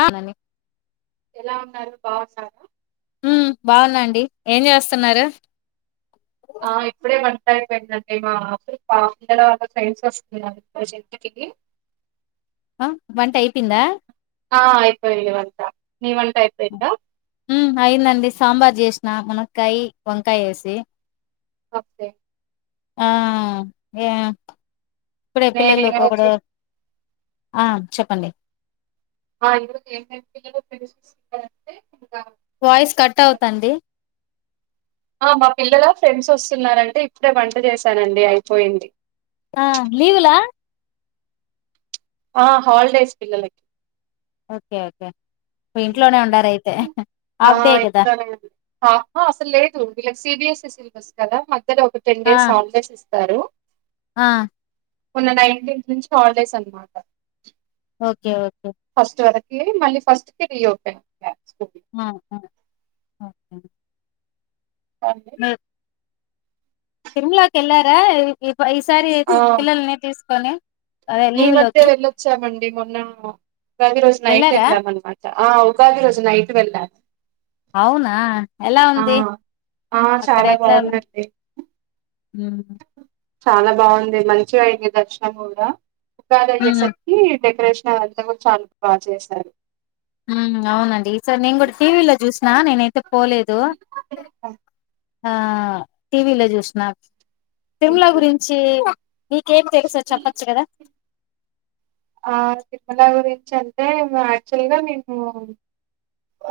ఆ నం ఎలా ఉన్నారు బాగు సారా బాగున్నాండి ఏం చేస్తున్నారు ఆ ఇప్పుడే అయిపోయిందండి మా పాలలో వా ఫ్రెండ్స్ వస్తున్నా ఇ జట్కి ఆ వంట అయిపోయిందా ఆ అయిపో ఇడి వంతా అయిందండి సాంబార్ చేసిన మునక్కయ వంకాయ వేసి వప్పే ఆ ఏ ఇప్పుడే నేను పిల్లలుకోక్కడ ఈరోజు ఆ చెప్పండి జ ఏ పిల్లుంటేకా వాయిస్ కట్ అవుతండి ఆ మా పిల్లలా ఫ్రెండ్స్ వస్తున్నారంటే ఇప్పుడే వంట చేసానండి అయిపోయింది ఆ లలీవు్లా ఆ హాలిడేస్ పిల్లలకి కక ఇంట్లోనే ఉండార ఇట్లానే అసలు లేదుీ సిబిఎస్ సిలబస్ కదా మధ్యలో ఒక టెన్ ఆ డేస్ ఆంగ్ెస్ ఇస్తారు ఆ ఉన్న నైన్టీన్స్ నుంచి హాలిడేస్ అనమాట ఓకే ఓకే ఫస్ట్ వరకు మళ్ళీ ఫస్ట్ కి రీఓపెన్ స్కూల్. ఆ అ తిమ్లాకి వెళ్లారా ఈసారి పిల్లల్ని తీసుకొని అదే నీ లీవ్ మధ్య లోకి వెళ్ళొచ్చామండి మొన్న ప్రది రోజు నైట్ వెళ్ళారా వెళ్ళాం అన్నమాట ఆ గాది రోజు నైట్ వెళ్ల అవునా ఎలా ఉంది ఆ చాలా బాగుందడి హ చాలా బాగుంది మంచిగా అయింది దర్శనం కూడా ఉగాది హ్మ్. అయ్యేసరికి డెకరేషన్ అంతా కూడా చాలా బాగా చేశారు అవునండి సార్ నేను కూడా టీవీ లో చూసిన నేనైతే పోలేదు ఆ టీవీలో చూసిన తిరుమల హ్మ్. గురించి మీకేం తెలుసో చెప్పచ్చు కదా ఆ తిరుమల గురించి అంటే యాక్చువల్ గా మేము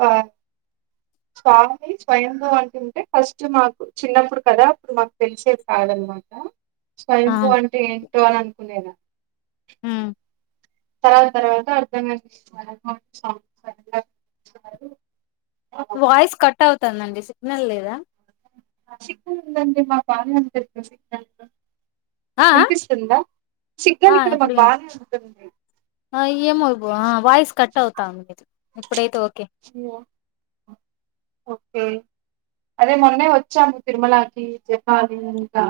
ఆ స్వామి స్వయంభూ అంటంటే ఫస్ట్ మాకు చిన్నప్పుడు కదా అప్పుడు మాకు తెలిసే క నమాట ఆ! స్వయంభ అంటే ఏంటో అని అనుకునేద హ తర్వా తర్వాత అర్ధంగా సంస వాయిస్ కట్ అవుతుందండి సిగ్నల్ లేదా సిక్ందంది మా పాాల అంది సిక్ ఆ ఆ వినిపిస్తుందా ఆ సిగ్గలు ఇక్కడ ఇప్పుడు మాకు విన్ బాగా అంటుంది ఏమో వాయిస్ కట్ అవుతాం మీది ఇప్పుడైతే ఓకే ఓకే అదే మొన్నే వచ్చాము తిరుమలకి జప్పాలి ఇంకా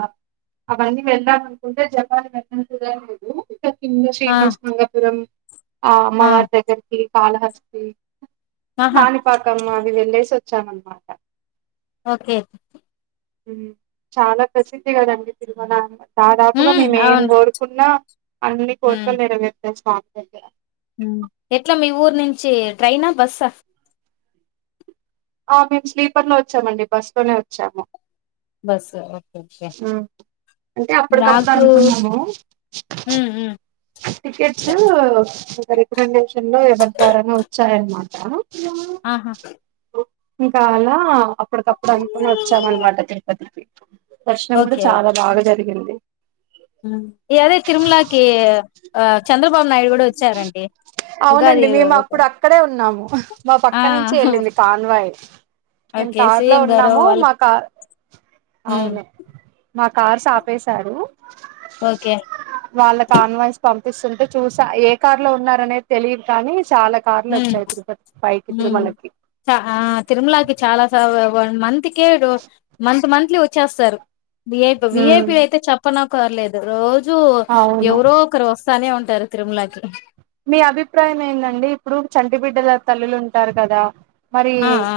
అవన్నీ వెళ్దామ అనుకుంటే జపాన్ వెళ్ళంతదా లేదు ఆ! శ్రీనివాస్ మంగపురం ఆ! మమ అ దగర్కి కాాల అస్ ఆహా! కాణిపాకమ్మ అవి వెళ్ళేసి వచ్చాం అనమాట ఓకే చాలా ప్రసిద్ధి కదండి తిరుమల అ దాదాపుగా హ్మ్. మేము ఏం అవును. కోరుకున్నా అన్ని హ్మ్. కోరుకలు నెరవేరుతాం స్వామి దగ్గర ఎట్లా మీ ఊరు నుంచి ట్రైనా బస్సా ఆ మేము స్లీపర్ లో వచ్చామండి బస్ లోనే వచ్చాము బస్ ఓ ఆ అంటే అప్పటికప్పుడు నాకు అనుకున్నాము ఉమ్ ఉమ్ టికెట్స్ రికమెండేషన్ లో ఎవరి ద్వారాన వచ్చాయన్నమాట అ ఆహా ఇంకా అలా అప్పటికప్పుడు అనుకుని వచ్చామ అనమాట తిరుపతి దర్శనం కూడా చాలా బాగా జరిగింది ఇ అదే తిరుమలకి ఆ చంద్రబాబు నాయుడు కూడా వచ్చారండి అవునండి ఉగాది మేము అప్పుడు అక్కడే ఉన్నాము మా ఆ పక్క నుంచి వెళ్ళింది పాన్వాయి మేము ఓకే కారు లో సీఎం గారు ఉన్నాము వాళ్ళు మా క ఉమ్ అవును మా కార్ అపెసాడు ఓకే వాళ్ళ కాన్వాయిస్ పంపిస్తుంటే చూసా ఏ కార్ లో ఉన్నార అనేది తెలిదు కానీ చాలా కార్లు ఉమా వచ్చాయి తిరుపతి పైకి తిరుమలకి ఉమా ఆ తిరుమలకి చాలా స వన్ మంత్ కి మంత్ మంత్లీ వచ్చేస్తారుఐపీ విఐపి అయితే చెప్పన క్కర్లేదు రోజూ అవును ఎవరో ఒకరు వస్తానే ఉంటారు తిరుమలకి మీ అభిప్రాయం ఏందండి ఇప్పుడు చంటిబిడ్డల తల్లులు ఉంటారు కదా మరి ఆ ఆ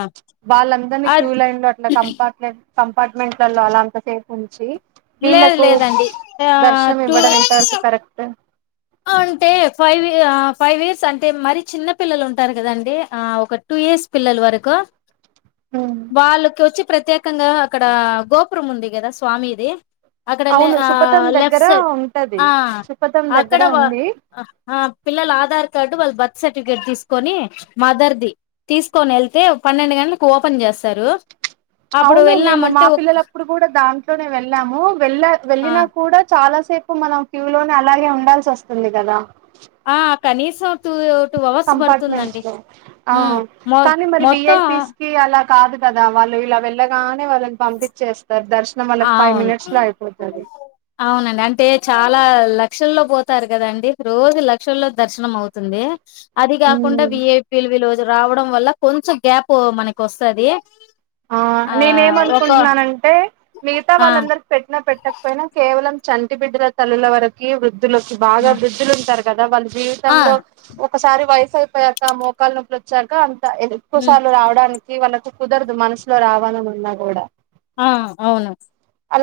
వాళ్ళందరినీ అద్ క్యూ లైం లో అట్లా కంపట్లేడి కంపార్ట్మెంట్లలో అలాంత సేపు ఉంచి లేదు వీళ్ళలకు లేదండి దర్శనం టూ ఇవ్వడం ఎంత వరకు కరెక్ట్ అంటే ఫైవ్ ఫైవ్ ఇయర్స్ అంటే మర చిన్న పిల్లలు ఉంటారు కదండి ఒక టూ టూ ఇయర్స్ పిల్లలు వరకు హ్మ్ వాళ్ళకి వచ్చి ప్రత్యేకంగా అక్కడ గోపురం ఉంది కదా స్వామిది అక్కడ అవును సుపథం లఫ్ట్ దగ్గర సైడ్ ఉంటది సుపథం అడ దగ్గర ఉంది పిల్లల ఆధార్ కార్డు వాళ్ళు బ బ సర్టిఫికేట్ తీసుకొని మదర్ది తీసుకొని వెళ్తే పన్నెండు గంటకి ఓపెన్ చేస్తారు అప్పుడు అవును మేము మా వెళ్ళామంటే ఒక్ పిల్లలప్పుడు కూడా దాంట్లోనే వెళ్ళాము వెళ్ళ ఆ వెళ్ళిన కూడా చాలా సేపు మనం క్యూ లోనే అలాగే ఉండాల్సి వస్తుంది కదా ఆ కనీసం త్వో కంపార్ట్మెంట్ లో మొ కానీ మరి మొత్తం విఐపీస్ కి అలా కాదు కదా వాళ్ళు ఇలా వెళ్ళగానే వాళ్ళని పంపించేస్తారు దర్శనం వాళ్ళకి ఫైవ్ అవును మినిట్స్ లో అయిపోతది అవునండి అంటే చాలా లక్షల్లో పోతారు కదాండి రోజు లక్షల్లో దర్శనం అవుతుంది అది కాకుండా విఐపిల్ విలు రావడం వల్ల కొంచెం గ్యాప్ మనకి వస్తుది ఆ నేనే ఏమనుకుంటున్నానంటే మిగతా ఆ! వాళ్ళందరి పెట్టినా పెట్టకపోయినా కే కేవలం చంటి బిడ్డల తల్లుల వరకి వృద్ధులకి బాగా ఆ! వృద్ధులు ఉంటారు కదా వాళ్ళు ఆ! జీవితంలో ఒకసారి వయసు అయిపోయాక మోకాల నొపులు వచ్చాక ఎక్కువ హ్మ్. సార్లు రావడానికి వాళ్ళకి కుదరదు మనసులో రావాల ఉన్నా కూడా ఆ అవును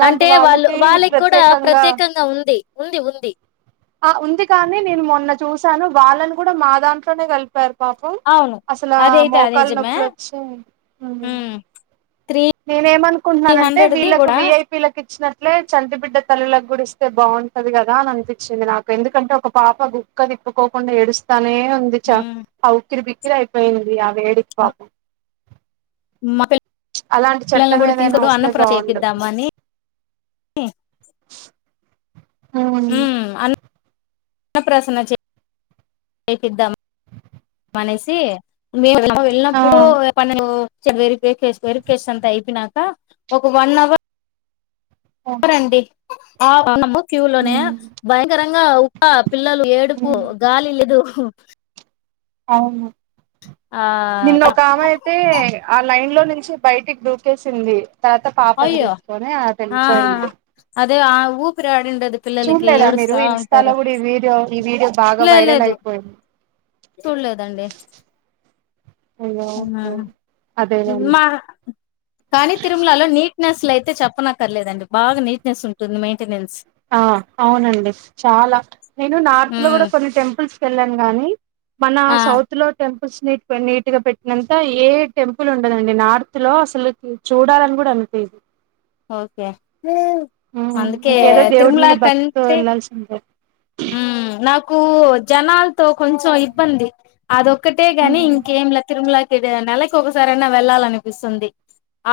అంటే వాళ్ వాళ్ళకి కూడా ప్రత్యేకంగా ఉంది ఉంది ఉంది ఆ ఉంది కాని నేను మొన్న చూసాను వాళ్ళని కూడా మా దాంట్లోనే కలిపారు పాపం అవును. అసలు అదైతే అది మోకాలు నిజమే. నొప్పులు వచ్చి హ్మ్. నేనే ఏమనుకుంటున్నానంటే వీళ్ళకు గూడా విఐపీలకు ఇచ్చిన అట్లే చంటిబిడ్డ తల్లకు గుడిస్తే బాగుంటది కదా అని అనిపించింది నాకు ఎందుకంటే ఒక పాప గుక్కదిప్ తప్పుకోకుండా ఏడుస్తానే ఉంది చ హ్మ్. ఆ ఉక్కిరి బిక్కిరి అయిపోయింది ఆ వేడికి హ్మ్. పాపం మా ప అలాంటి పిల్లల్ని చట్టం కూడా ఏదైనా తీసుకు అన్న వస్తే ప్ర బాగుండు చేపిద్దమ అని చ [inaudible] ఉ అన్న ప్రసన చేపిద్దాం అనేసి మీరు ఆ వెళ్ళినప్పుడు పనులు వెరి వెరి వేరుకేస్ అంత అయిపోయినాక ఒక వన్ అవర్ ఉమ్ రండి [unintelligible] క్యూ లోనే భయంకరంగా ఉక్క పిల్లలు ఉమ్ ఏడుపు గాలి లెదు అవును ఆ నిన్న ఒకామెయితే ఆ లైన్ లో ని బయటికి దూకేసింది తర్వాత పాపను అయ్యో తీసుకొని ఆ అటెళ్ళిపోయింది ఆ ఊపిరాడ్ డదు పిల్లలకి మీరు ఏడుస్తా ఇన్స్టాలో ఉంటరు కూడా ఈ వీడియో ఈ వీడియో బాగా లే వైరల్ లేదు అయిపోయింది చూల్లేదండి అయ్యో ఓకే అదేనండి మా కానీ తిరుమలలో నీట్ నెస్ లయితే చెప్పనకర్లేదండి బాగా నీట్నెస్ ఉంటున్ది మెయిన్ ఆ అవునండి చాలా నేను నార్త్ లో గూడ కొన్ని టెంపుల్స్కి వెళ్ళాను గాని మన ఆ సౌత్ లో టెం స్ నీట్ గా పెట్టినంత ఏ టెంపుల్ ఉండదండి నార్త్ లో అసలు చూడాలని కూడా జ ఓకే అందుకే ఇంకేదో దేవుడి తిరుమల మీద భక్తితో కంటె వెళ్ళాల్సి ఉంటది నాకు జనాలతో కొంచెం ఇబ్బంది అదొక్కటే గాని ఉమ్, ఇంకేంలా తిరుమలకి నెలకి ఒకసార అయినా వెళ్ళాలనిపిస్తుంది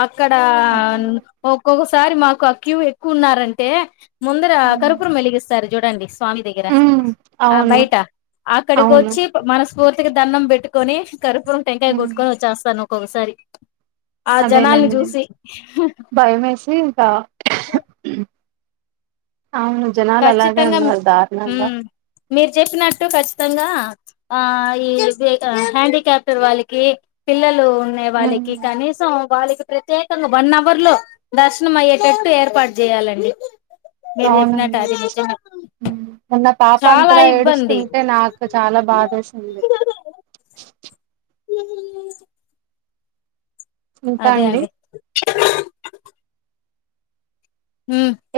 అక్కడ అదే అదే ఒక్కొక్కసారి మాకు అ క్యూ ఎక్కువ ఉన్నారంటే ముందర ఉమ్. కర్పూరం వెలిగిస్తారు చూడండి మీ దగ్గర హ్మ్ ఆ అవును. బయట అక్కడికి అవును. వచ్చి మనస్ఫూర్తిగా దండం పెట్టుకొని కర్పురం టెంకాయ హ్మ్. గొట్టుకొని వచ్చేస్తాను ఒక్కొక్కసారి ఆ జనాల్ని అదేలేండి. జూసి భయమేసి ఇంకా అవును జనాలు అలాగే ఖచ్చితంగా ఉన్నారు దారుణంగా మ్మ్ మీరు చెప్పినట్టు ఖచ్చితంగా ఆ ఈ బేటా హ్యాండికాప్టర్ వాళ్ళకి పిల్లలు ఉన్నాయి వాళ్ళకి హ్మ్. కనీసం వాళ్ళకి ప్రత్యేకంగా వన్ అవర్ లో దర్శనం అయ్యేటట్టు ఏర్పాటు చేయాలండి మీరు చె ఉ ప్చ్ అండి ఉ పాప చాలా అంతలా ఇబ్బంది ఏడుస్తుంటే నాకు చాలా బాదేసింది ఉ ఇంకా అదే అండి అదే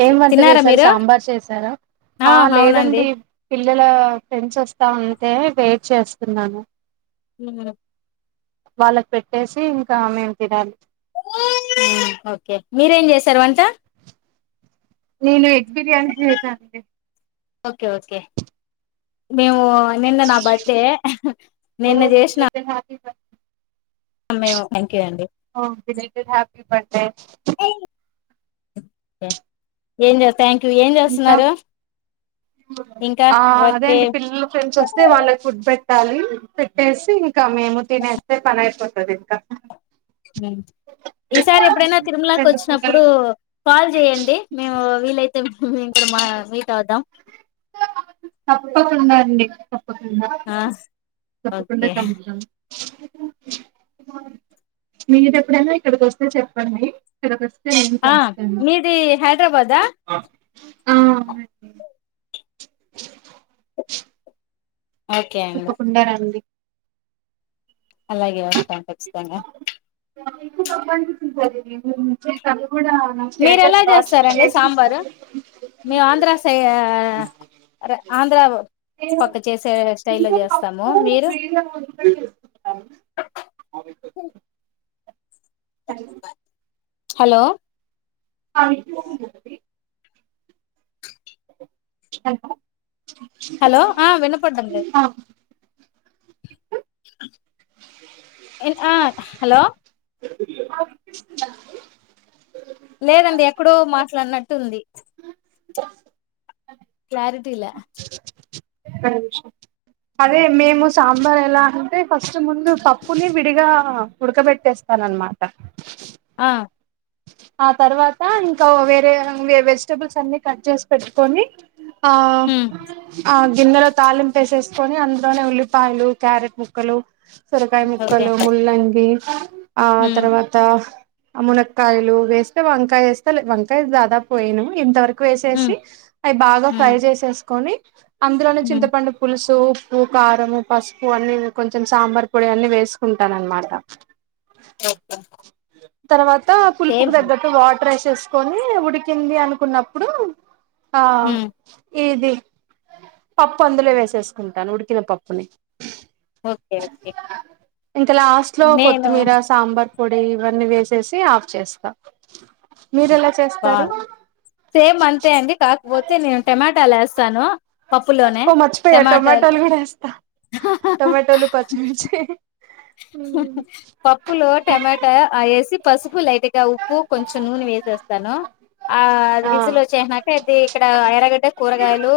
ఏం వంట తిన్నారా చేసారు మీరు సాంబార్ చేసారు ఆ లేదండి పిల్లల ఫ్రెండ్స్ వస్తాంటే వెయిట్ చేస్తున్నాను ఉ ఆ వాళ్ళకి పెట్టేసి ఇంకా మేము తినాలి ఓకే మీరేం జేసారు వంట నేను ఎగ్ బిర్యానీ చేసాన అండి ఓకే ఓకే మేము నిన్న నా బర్త్డే నిన్న జేసిన ప్చ్ యూ అండి ఓ బిలేటెడ్ హ్యాపీ బర్త్డే ఏం జె థ్యాంక్ యూ ఏం ఇంకా జేస్తున్నారు ఆ అదే అండి పిల్లల ఫ్రెండ్స్ వస్తే వాళ్ళకి ఫుడ్ పెట్ పెట్టాలి పెట్టేసి ఇంకా మేము తినేస్తే పని అయిపోతుంది ఇంకా ఉ ఈసారి ఎప్పుడైనా తిరుమలకి రెండు వచ్చినప్పుడు పూటలు కాల్ చేయంండి మేము వీలైతే ఇంక్కడ [unintelligible] మా మీట్ అద్దాం తప్పకుండా అండి తప్పకుండా ఆ తప్పకుండా ఓకే కలుద్దాం మీరు ఎప్పుడన్న ఇక్కడిక వస్తే చెప్పండి తిరుపతి నేను ఆ కలుస్తాను మీది హైదరాబాదా ఆ అవునండి ఓకే అండి తప్పకుండారండి అలాగే వస్తాం ఖచ్చితంగా అ మీరు ఎలా చేస్తారండి సాంబారు మేము ఆంధ్ర స్టేటస్ సై ఆంధ్ర నేను పక్క చేసే స్టైల్ లో ఇంట్లో చేస్తాము పప్పు మీరు విడిగా ఉడక చేసుకుంటాను అస్ హలో వినిపిస్తుందండి హలో హలో ఆ విన్నపడ్డంలేదు ఆ ఆ హలో ఆ వినిపిస్తుందా లేదండి ఎక్కడో మాట్లాడినట్టు ఉంది క్లారిటీ లె ఒక్క నిమిషం అదే మేము సాంబార్ ఎలా అంటే ఫస్ట్ ముందు పప్పుని విడిగా ఉడకబెట్టేస్తాము నన్ [unintelligible] మాట ఆ ఆ తర్వాత ఇంకా వేరే వెజిటబుల్స్ అన్ని కట్ చేసి పెట్టుకొని ఆ ఉమ్ ఆ గిన్నెలో తాలింపేసేసీ కొని అందులోనే ఉల్లిపాయలు క్యారెట్ ముక్కలు సొరకాయ ఓకే ముక్కలు ముల్లంగి ఆ ఉమ్ తర్వాత మునక్కాయలు వేస్తే వంకాయ వస్తే వంకాయ దాదాపు వేయను ఇంతవరకు ఉమ్ వేసేసి అవి బాగా ఉమ్ ఫ్రై చేసేసుకొని అందులోనే ఉమ్ చింతపండు పులుసు సూపు కారము పసుపు అన్ని కొంచెం సాంబార్ పొడి అన్ని వేసుకుంటాను అన్నమాట ఓకే తర్వాత పులుపుకు సేమ్ తగ్గట్టు వాటర్ వేసేసుకొని ఉడికింది అనుకున్నప్పుడు ఆ ఉమ్ ఇది పప్పు అందులో వేసేసుకుంటాను ఉడికిన పప్పుని ఓకే ఓకే ఇంక లాస్ట్ లో నేను కొత్తిమీర సాంబార్ పొడి ఇవన్నీ వేసేసి ఆఫ్ చేస్తాం మీరు ఎలా చేస్తారు బాగుంది సేమ్ అంతే అండి కాకపోతే నేను టమాటాలు వేస్తాను పప్పులోనే ఓ మర్చిపోయా టమాటాలు టమాటోలు కూడా వేస్తా టమాటోలు పచ్చిమిర్చి పప్పులో టమాటా ఆ వేసి పసుపు లైట్ ఇంకా ఉప్పు కొంచెం నూనె వేసేస్తాను ఆ ఆ విజుల్ వచ్చేసినాక అది ఇక్కడ ఎర్రగడ్డ కూరగాయలు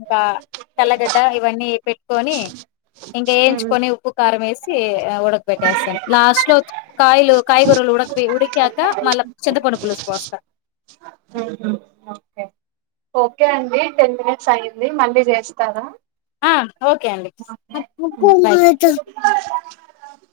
ఇంకా తెల్లగడ్డ ఇవన్నీ పెట్టుకొని ఇంక వేయించుకొని ఉప్పు కారం వేసి ఉడకబేట్టేస్తాను లాస్ట్ లో కాయలు కాయగురలు ఉడకబెట్టి క మళ్ళ చింత పండు పలుసు పోస్తా ఓకే ఓకే అండి టెన్ మినిట్స్ అయ్యింది మళ్ళీ చేస్తాను ఆ ఓకే అండి బై